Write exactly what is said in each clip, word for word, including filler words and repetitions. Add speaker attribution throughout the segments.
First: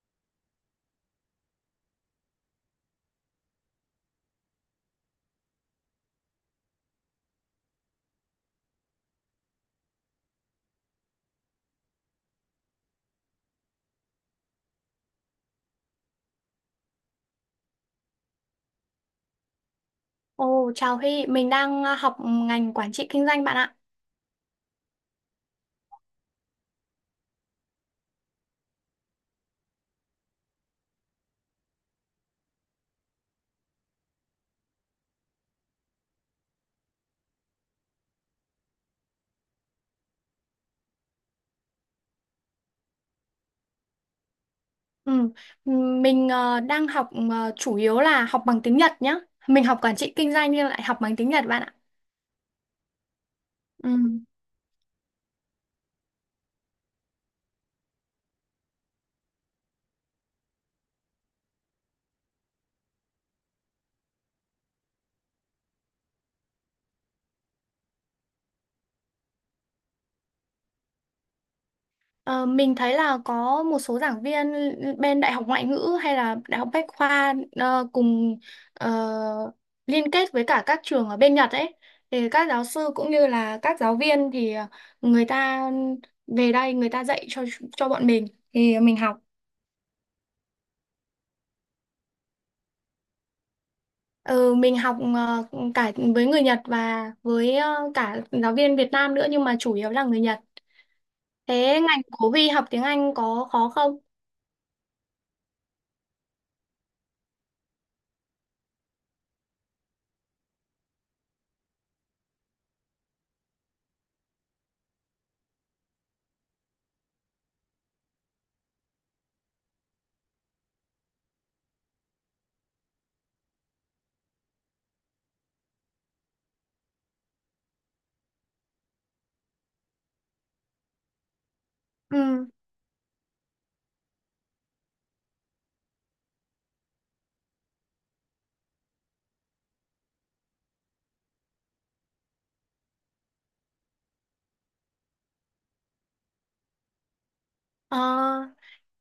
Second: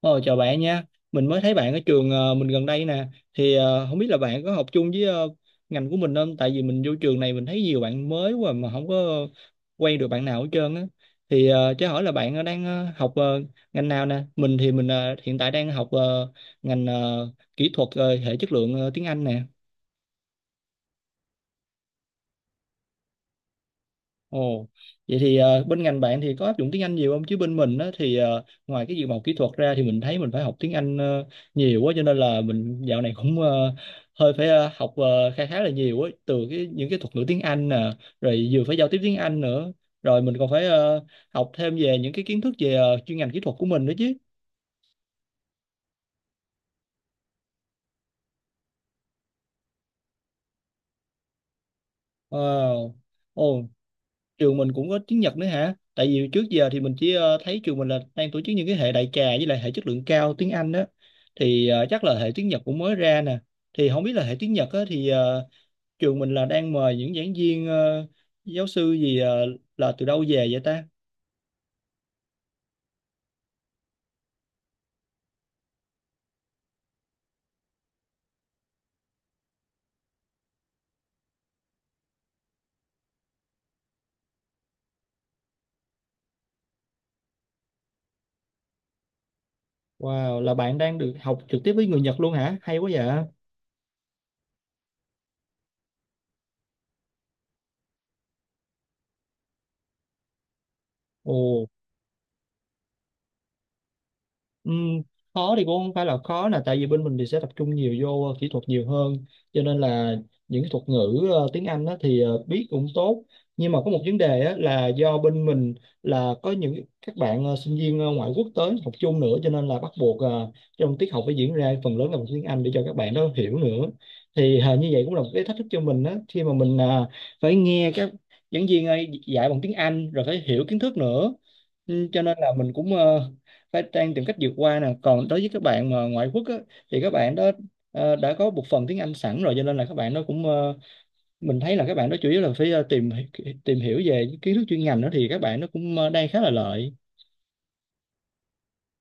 Speaker 1: Ờ, Chào bạn nha. Mình mới thấy bạn ở trường, ờ, mình gần đây nè. Thì ờ, không biết là bạn có học chung với, ờ, ngành của mình không? Tại vì mình vô trường này mình thấy nhiều bạn mới quá mà không có quen được bạn nào hết trơn á. Thì ờ, cho hỏi là bạn ờ, đang ờ, học ờ, ngành nào nè? Mình thì mình ờ, hiện tại đang học ờ, ngành ờ, kỹ thuật ờ, hệ chất lượng ờ, tiếng Anh nè.
Speaker 2: Ồ, chào Huy, mình đang ờ, học ngành quản trị kinh doanh bạn ạ.
Speaker 1: Ồ, vậy thì ờ, bên ngành bạn thì có áp dụng tiếng Anh nhiều không? Chứ bên mình á, thì ờ, ngoài cái dự màu kỹ thuật ra thì mình thấy mình phải học tiếng Anh ờ, nhiều quá, cho nên là mình dạo này cũng ờ, hơi phải ờ, học ờ, khá khá là nhiều á, từ cái những cái thuật ngữ tiếng Anh nè, rồi vừa phải giao tiếp tiếng Anh nữa, rồi mình còn phải ờ, học thêm về những cái kiến thức về ờ, chuyên ngành kỹ thuật của mình nữa chứ.
Speaker 2: Ừ, ừ, mình ờ, đang học ờ, chủ yếu là học bằng tiếng Nhật nhá. Mình học quản trị kinh doanh nhưng lại học bằng tiếng Nhật bạn ạ.
Speaker 1: Wow. Ồ,
Speaker 2: Ừ.
Speaker 1: trường mình cũng có tiếng Nhật nữa hả? Tại vì trước giờ thì mình chỉ ờ, thấy trường mình là đang tổ chức những cái hệ đại trà với lại hệ chất lượng cao tiếng Anh đó. Thì ờ, chắc là hệ tiếng Nhật cũng mới ra nè. Thì không biết là hệ tiếng Nhật á, thì ờ, trường mình là đang mời những giảng viên, ờ, giáo sư gì ờ, là từ đâu về vậy ta?
Speaker 2: Ờ, mình thấy là có một số giảng viên bên Đại học Ngoại ngữ hay là Đại học Bách khoa ờ, cùng ờ, liên kết với cả các trường ở bên Nhật ấy. Thì các giáo sư cũng như là các giáo viên thì ờ, người ta về đây người ta dạy cho cho bọn mình thì mình học.
Speaker 1: Wow, là bạn đang được học trực tiếp với người Nhật luôn hả? Hay quá vậy.
Speaker 2: Ừ, mình học ờ, cả với người Nhật và với ờ, cả giáo viên Việt Nam nữa nhưng mà chủ yếu là người Nhật.
Speaker 1: Ồ.
Speaker 2: Thế ngành của Huy học tiếng Anh có khó không?
Speaker 1: Ừm, Khó thì cũng không phải là khó, là tại vì bên mình thì sẽ tập trung nhiều vô ờ, kỹ thuật nhiều hơn, cho nên là những cái thuật ngữ ờ, tiếng Anh á, thì ờ, biết cũng tốt, nhưng mà có một vấn đề á, là do bên mình là có những các bạn ờ, sinh viên ờ, ngoại quốc tới học chung nữa, cho nên là bắt buộc ờ, trong tiết học phải diễn ra phần lớn là bằng tiếng Anh để cho các bạn đó hiểu nữa. Thì ờ, như vậy cũng là một cái thách thức cho mình á, khi mà mình ờ, phải nghe các giảng viên ấy dạy bằng tiếng Anh rồi phải hiểu kiến thức nữa. Ừ, cho nên
Speaker 2: Ừ.
Speaker 1: là mình cũng ờ, phải trang tìm cách vượt qua nè, còn đối với các bạn mà ngoại quốc á, thì các bạn đó ờ, đã có một phần tiếng Anh sẵn rồi, cho nên là các bạn đó cũng ờ, mình thấy là các bạn đó chủ yếu là phải ờ, tìm tìm hiểu về kiến thức chuyên ngành đó, thì các bạn nó cũng ờ, đang khá là lợi.
Speaker 2: Ờ,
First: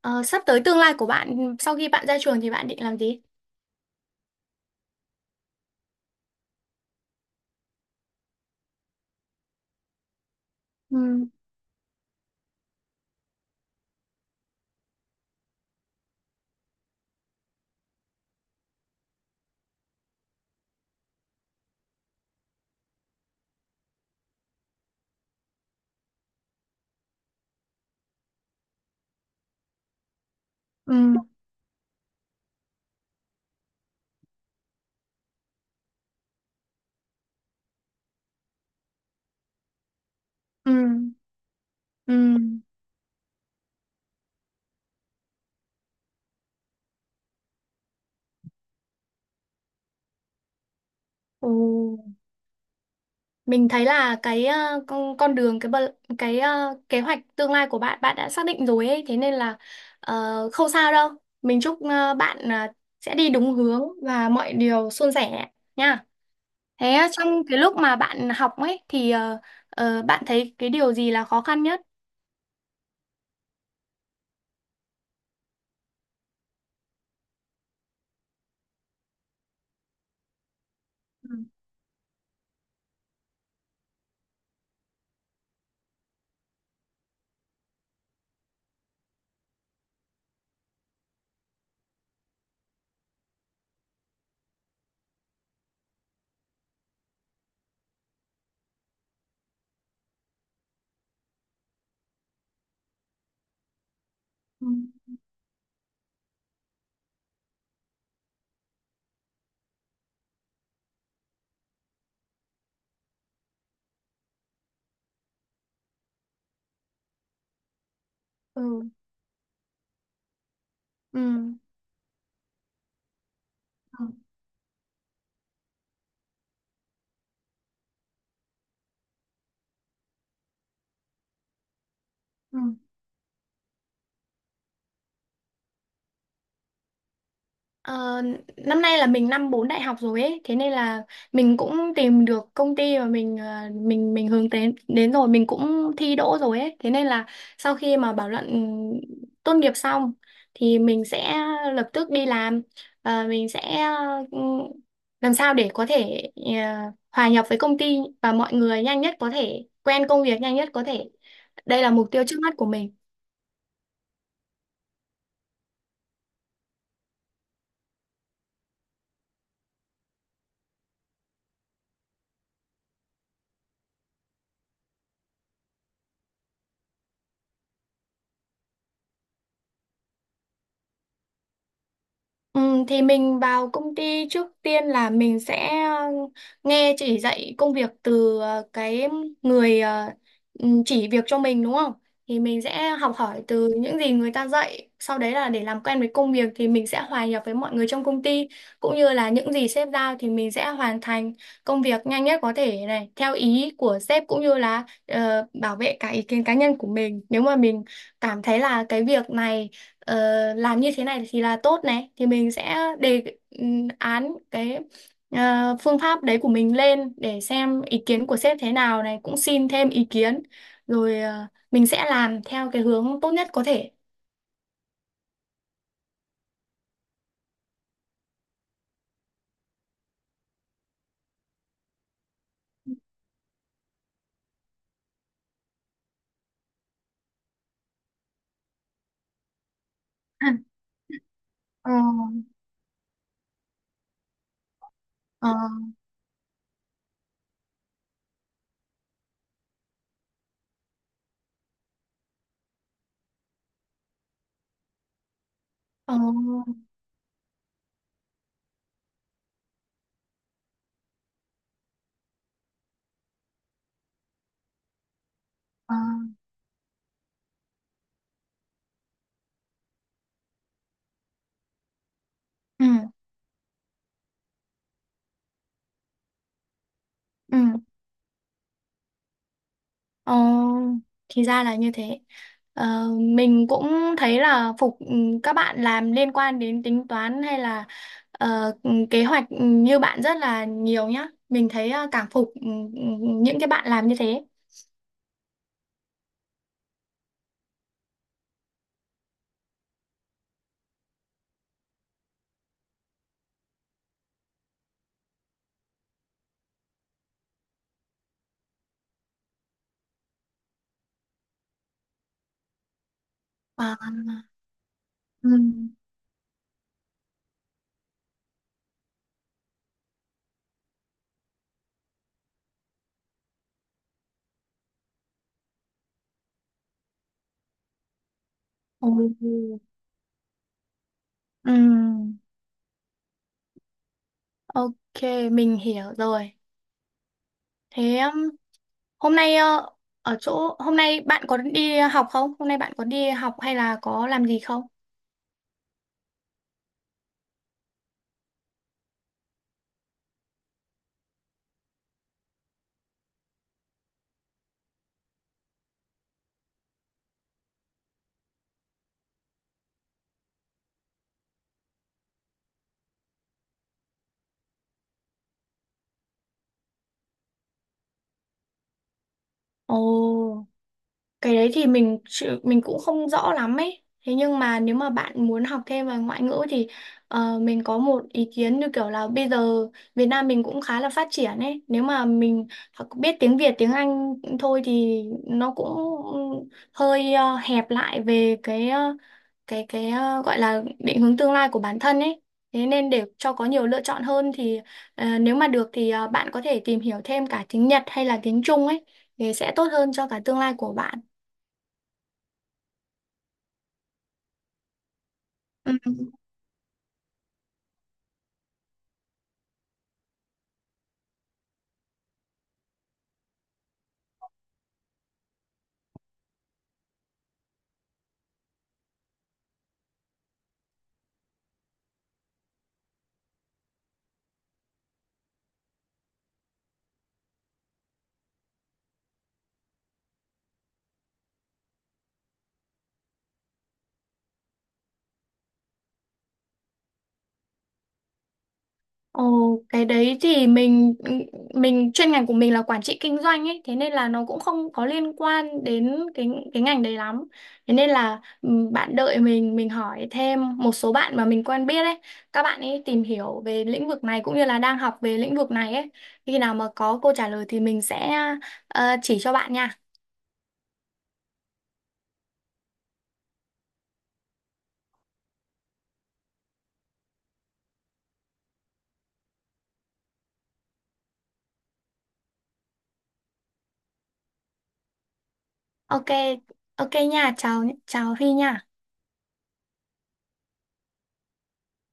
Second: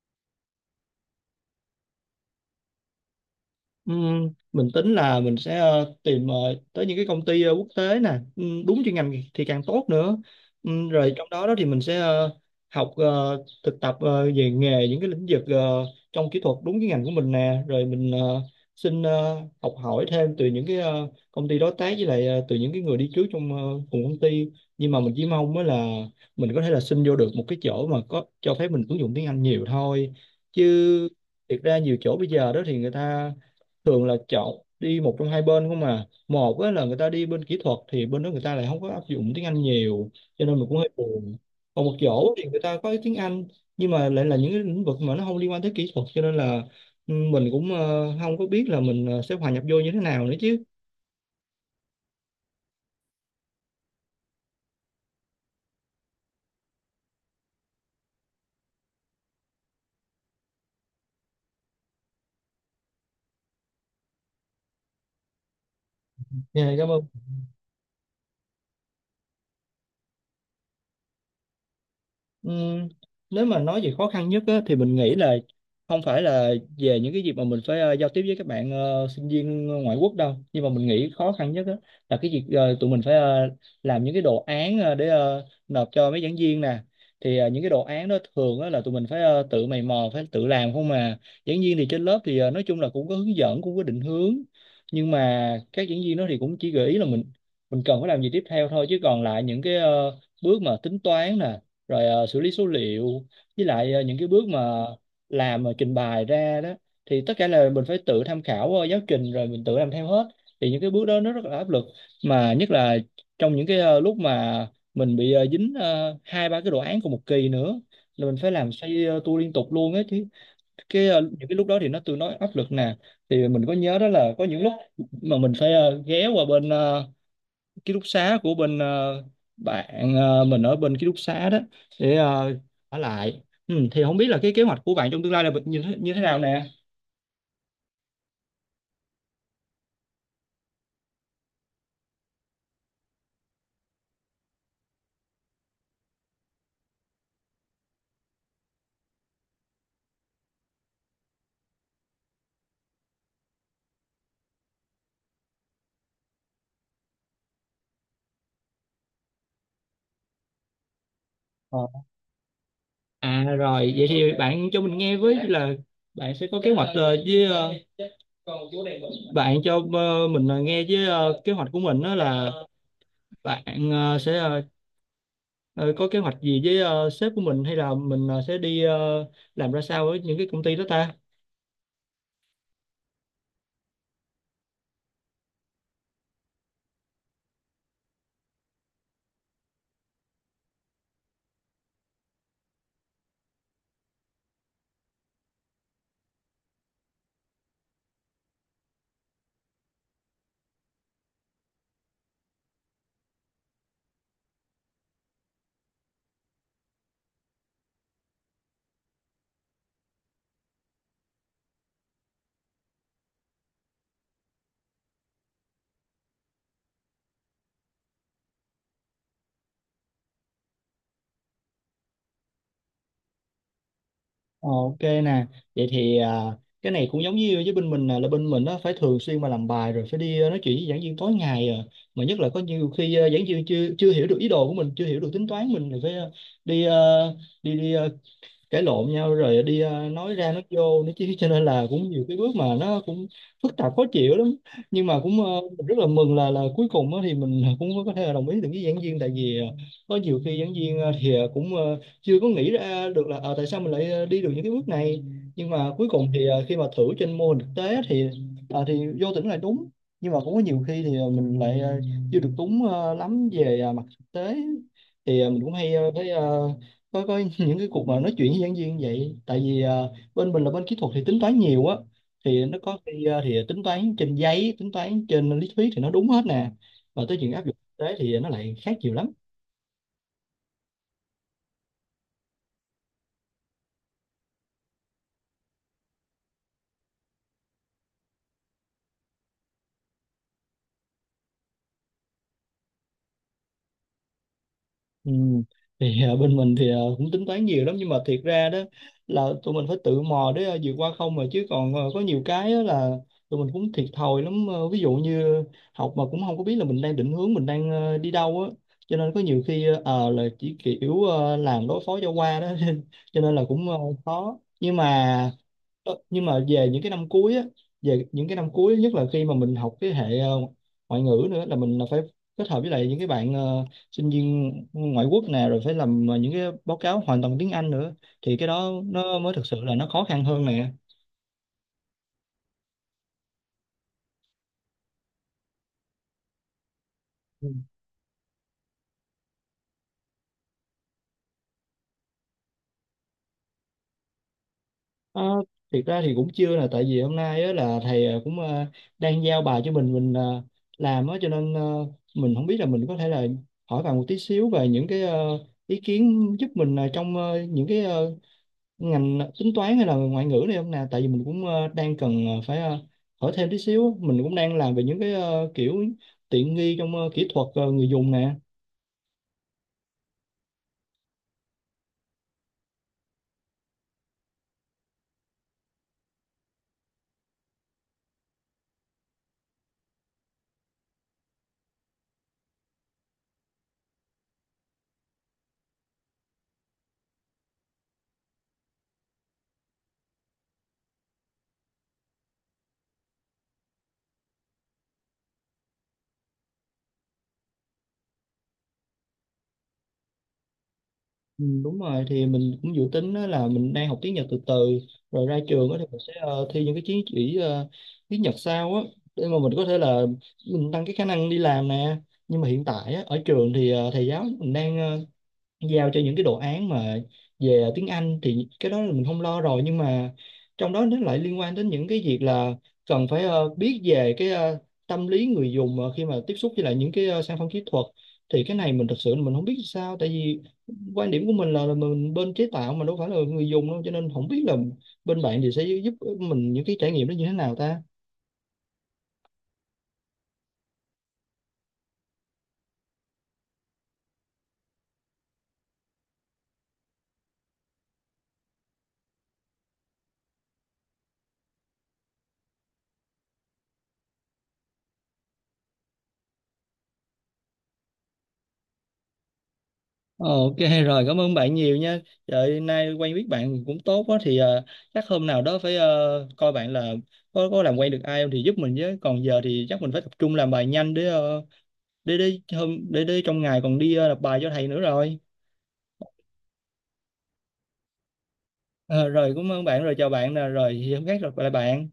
Speaker 2: ờ, sắp tới tương lai của bạn sau khi bạn ra trường thì bạn định làm gì?
Speaker 1: Ừm, mình tính là mình sẽ ờ, tìm ờ, tới những cái công ty ờ, quốc tế nè, ừm, đúng chuyên ngành thì càng tốt nữa. Ừm, rồi
Speaker 2: Ừ.
Speaker 1: trong đó đó thì mình sẽ ờ, học ờ, thực tập ờ, về nghề những cái lĩnh vực ờ, trong kỹ thuật đúng cái ngành của mình nè, rồi mình ờ, xin ờ, học hỏi thêm từ những cái ờ, công ty đối tác, với lại ờ, từ những cái người đi trước trong ờ, cùng công ty. Nhưng mà mình chỉ mong mới là mình có thể là xin vô được một cái chỗ mà có cho phép mình ứng dụng tiếng Anh nhiều thôi.
Speaker 2: Ừ.
Speaker 1: Chứ thiệt ra nhiều chỗ bây giờ đó thì người ta thường là chọn đi một trong hai bên không mà, một á là người ta đi bên kỹ thuật thì bên đó người ta lại không có áp dụng tiếng Anh nhiều, cho nên mình
Speaker 2: Ừ.
Speaker 1: cũng hơi buồn. Còn một chỗ
Speaker 2: Ừ.
Speaker 1: thì người ta có tiếng Anh, nhưng mà lại là những cái lĩnh vực mà nó không liên quan tới kỹ thuật, cho nên là ừ, mình cũng ờ, không có biết là mình ờ, sẽ hòa nhập vô như thế nào nữa chứ.
Speaker 2: Ừ. Mình thấy là cái ờ, con con đường cái bờ- cái ờ, kế hoạch tương lai của bạn bạn đã xác định rồi ấy, thế nên là ờ, không sao đâu. Mình chúc ờ, bạn ờ, sẽ đi đúng hướng và mọi điều suôn sẻ nha.
Speaker 1: Dạ, cảm
Speaker 2: Thế
Speaker 1: ơn.
Speaker 2: ờ, trong cái lúc mà bạn học ấy thì ờ, ờ, bạn thấy cái điều gì là khó khăn nhất?
Speaker 1: Ừm, Nếu mà nói về khó khăn nhất á, thì mình nghĩ là không phải là về những cái việc mà mình phải ờ, giao tiếp với các bạn ờ, sinh viên ngoại quốc đâu, nhưng mà mình nghĩ
Speaker 2: Ừ.
Speaker 1: khó khăn nhất á, là cái việc ờ, tụi mình phải ờ, làm những cái đồ án ờ, để ờ, nộp cho mấy giảng viên nè. Thì ờ, những cái đồ án đó thường á, là tụi mình phải ờ, tự mày mò phải tự làm không mà. Giảng viên thì trên lớp thì ờ, nói chung là cũng có hướng dẫn cũng có định hướng, nhưng mà các giảng viên đó thì cũng chỉ gợi ý là mình mình cần phải làm gì tiếp theo thôi, chứ còn lại những cái ờ, bước mà tính toán nè, rồi ờ, xử lý số liệu, với lại ờ, những cái bước
Speaker 2: Ừ.
Speaker 1: mà làm ờ, trình bày ra đó, thì tất cả là mình phải tự tham khảo ờ, giáo trình rồi mình tự làm theo hết. Thì những cái bước đó nó rất là áp lực, mà nhất là trong những cái ờ, lúc mà mình bị ờ, dính ờ, hai ba cái đồ án cùng một kỳ nữa, là mình phải làm
Speaker 2: Ừ.
Speaker 1: xoay ờ, tua liên tục luôn á chứ. Cái ờ,
Speaker 2: Ừ.
Speaker 1: những cái lúc đó thì nó tương đối áp lực nè. Thì mình có nhớ
Speaker 2: Ừ.
Speaker 1: đó là có những lúc mà mình phải ờ, ghé qua bên ờ, ký túc xá của bên ờ, bạn, ờ, mình ở bên ký túc xá đó để ờ,
Speaker 2: Ừ.
Speaker 1: ở lại. ừ, thì không biết là cái kế hoạch của bạn trong tương lai là như thế, như thế nào nè.
Speaker 2: Ờ, năm nay là mình năm bốn đại học rồi ấy, thế nên là mình cũng tìm được công ty mà mình ờ, mình mình hướng đến đến rồi, mình cũng thi đỗ rồi ấy, thế nên là sau khi mà bảo luận tốt nghiệp xong thì mình sẽ lập tức đi làm và mình sẽ ừ, làm sao để có thể ờ, hòa nhập với công ty và mọi người nhanh nhất có thể, quen công việc nhanh nhất có thể.
Speaker 1: Ờ.
Speaker 2: Đây là mục tiêu trước mắt của mình.
Speaker 1: À rồi vậy thì bạn cho mình nghe với là bạn sẽ có kế hoạch ờ, với ờ, bạn cho ờ, mình ờ, nghe với ờ, kế hoạch của mình đó là bạn ờ, sẽ ờ, ờ, có kế hoạch gì với ờ, sếp của mình, hay là mình ờ, sẽ đi ờ, làm ra sao với những cái công ty đó ta?
Speaker 2: Ừ, thì mình vào công ty trước tiên là mình sẽ ờ, nghe chỉ dạy công việc từ ờ, cái người ờ, ừ, chỉ việc cho mình đúng không? Thì mình sẽ học hỏi từ những gì người ta dạy. Sau đấy là để làm quen với công việc thì mình sẽ hòa nhập với mọi người trong công ty cũng như là những gì sếp giao thì mình sẽ hoàn thành công việc nhanh nhất có thể này theo ý của sếp cũng như là ờ, bảo vệ cả ý kiến cá nhân của mình. Nếu mà mình cảm thấy là cái việc này ờ, làm như thế này thì là tốt này thì mình sẽ đề ừm, án cái ờ, phương pháp đấy của mình lên để xem ý kiến của sếp thế nào này cũng xin thêm ý kiến rồi ờ, mình sẽ làm theo cái hướng tốt nhất có thể.
Speaker 1: Ờ, Ok nè, vậy thì à, cái này cũng giống như với bên mình, là, là bên mình á, phải thường xuyên mà làm bài, rồi phải đi à, nói chuyện với giảng viên tối ngày à. Mà nhất là có nhiều khi à, giảng viên chưa chưa hiểu được ý đồ của mình, chưa hiểu được tính toán mình, thì phải à, đi à, đi đi à, cãi lộn nhau, rồi đi ờ, nói
Speaker 2: Ừ.
Speaker 1: ra nói vô nữa chứ, cho nên là
Speaker 2: Ờ,
Speaker 1: cũng nhiều cái bước mà nó cũng phức tạp khó chịu lắm. Nhưng mà cũng
Speaker 2: ờ,
Speaker 1: ờ, mình rất là mừng là là cuối cùng á thì mình cũng có thể là đồng ý được với giảng viên, tại vì ờ, có nhiều khi giảng viên ờ, thì ờ, cũng ờ, chưa có nghĩ ra được là ờ, tại sao mình lại ờ, đi được những cái bước này, nhưng mà cuối
Speaker 2: ờ,
Speaker 1: cùng thì ờ, khi mà thử trên mô hình thực tế thì ờ, thì vô tình là đúng. Nhưng mà cũng có nhiều khi thì ờ, mình lại ờ, chưa được đúng ờ, lắm về ờ, mặt thực tế, thì ờ, mình cũng hay
Speaker 2: ờ.
Speaker 1: ờ, thấy ờ, coi coi những cái cuộc mà nói chuyện với giảng viên vậy. Tại vì ờ, bên mình là bên kỹ thuật thì tính toán nhiều á, thì nó
Speaker 2: Ừ,
Speaker 1: có khi ờ, thì tính toán trên giấy, tính toán trên lý thuyết thì nó đúng hết nè, mà tới chuyện
Speaker 2: ừ.
Speaker 1: áp dụng thực tế thì nó lại khác nhiều lắm.
Speaker 2: Ờ, thì ra là như thế. Ờ, mình cũng thấy là phục ừ, các bạn làm liên quan đến tính toán hay là ờ, ừ, kế hoạch ừ, như bạn rất là nhiều nhá. Mình thấy ờ, cảm phục ừ, ừ, những cái bạn làm như thế.
Speaker 1: Ừ. Thì ờ, bên mình thì ờ, cũng tính toán nhiều lắm, nhưng mà thiệt ra đó là tụi mình phải tự mò để ờ, vượt qua không mà, chứ còn ờ, có nhiều cái á, là tụi mình cũng thiệt thòi lắm. Ờ, ví dụ như học mà cũng không có biết là mình đang định hướng, mình đang ờ, đi đâu á, cho nên có nhiều khi ờ, ờ, là chỉ kiểu ờ, làm đối phó cho qua đó cho nên là cũng
Speaker 2: À,
Speaker 1: ờ, khó, nhưng
Speaker 2: ừ,
Speaker 1: mà. Ờ, nhưng mà về những cái năm cuối á, về những cái năm cuối nhất là khi mà mình học cái hệ ờ, ngoại ngữ nữa, là mình là phải kết hợp với lại những cái bạn ờ, sinh viên ngoại quốc nè, rồi phải làm ờ, những cái báo cáo hoàn toàn tiếng Anh nữa, thì cái đó nó mới thực
Speaker 2: ừ,
Speaker 1: sự là nó khó khăn hơn nè.
Speaker 2: ừ, ok, mình hiểu rồi.
Speaker 1: Ừ.
Speaker 2: Thế um, hôm nay ờ, ở chỗ hôm nay bạn có đi học không? Hôm nay bạn có đi học hay là có làm gì không?
Speaker 1: Ờ, thiệt ra thì cũng chưa, là tại vì hôm nay á, là thầy ờ, cũng ờ, đang giao bài cho mình mình ờ, làm á, cho nên ờ, mình không biết là mình có thể là hỏi bạn một tí xíu về những cái ờ, ý kiến, giúp mình ờ, trong ờ, những cái ờ, ngành tính toán hay là ngoại ngữ này không nè, tại vì mình cũng ờ, đang cần ờ, phải ờ, hỏi thêm tí xíu á. Mình cũng đang làm về những cái ờ, kiểu tiện nghi trong ờ, kỹ thuật ờ, người dùng nè.
Speaker 2: Ồ. Cái đấy thì mình chữ- mình cũng không rõ lắm ấy. Thế nhưng mà nếu mà bạn muốn học thêm về ngoại ngữ thì ờ, mình có một ý kiến như kiểu là bây giờ Việt Nam mình cũng khá là phát triển ấy. Nếu mà mình học- biết tiếng Việt, tiếng Anh thôi thì nó cũng hơi ờ, hẹp lại về cái ờ, cái cái ờ, gọi là định hướng tương lai của bản thân ấy. Thế nên để cho có nhiều lựa chọn hơn thì ờ, nếu mà được thì ờ, bạn có thể tìm hiểu thêm cả tiếng Nhật hay là tiếng Trung ấy thì sẽ tốt hơn cho cả tương lai của bạn.
Speaker 1: Ừ, đúng rồi, thì mình cũng dự tính á là mình đang học tiếng Nhật từ từ, rồi ra
Speaker 2: Ừ.
Speaker 1: trường á thì mình sẽ ờ, thi những cái chứng chỉ ờ, tiếng Nhật sau á, để mà mình có thể là mình tăng cái khả năng đi làm nè. Nhưng mà hiện tại á, ở trường thì ờ, thầy giáo mình đang ờ, giao cho những cái đồ án mà về tiếng Anh thì cái đó là mình không lo rồi, nhưng mà trong đó nó lại liên quan đến những cái việc là cần phải ờ, biết về cái ờ, tâm lý người dùng ờ, khi mà tiếp xúc với lại những cái ờ, sản phẩm kỹ thuật. Thì cái này mình thật sự mình không biết sao, tại vì quan điểm của mình là, là mình bên chế tạo mà đâu phải là người dùng đâu, cho nên không biết là bên bạn thì sẽ giúp mình những cái trải nghiệm đó như thế nào ta?
Speaker 2: Ồ, cái đấy thì mình mình chuyên ngành của mình là quản trị kinh doanh ấy, thế nên là nó cũng không có liên quan đến cái cái ngành đấy lắm. Thế nên là ừ, bạn đợi mình mình hỏi thêm một số bạn mà mình quen biết ấy, các bạn ấy tìm hiểu về lĩnh vực này cũng như là đang học về lĩnh vực này ấy. Khi nào mà có câu trả lời thì mình sẽ ờ, chỉ cho bạn nha.
Speaker 1: Ờ, Ok, rồi cảm ơn bạn nhiều nha. Trời nay quen biết bạn cũng tốt quá, thì ờ, chắc hôm nào đó phải ờ, coi bạn là có có làm quen được ai không thì giúp mình với. Còn giờ thì chắc mình phải tập trung làm bài nhanh, để ờ, để để hôm để để trong ngày còn đi ờ, nộp bài cho thầy nữa rồi.
Speaker 2: Ok, ok nha, chào chào Huy nha.
Speaker 1: Ờ, rồi cảm ơn bạn, rồi chào bạn nè, rồi thì hôm khác gặp lại bạn.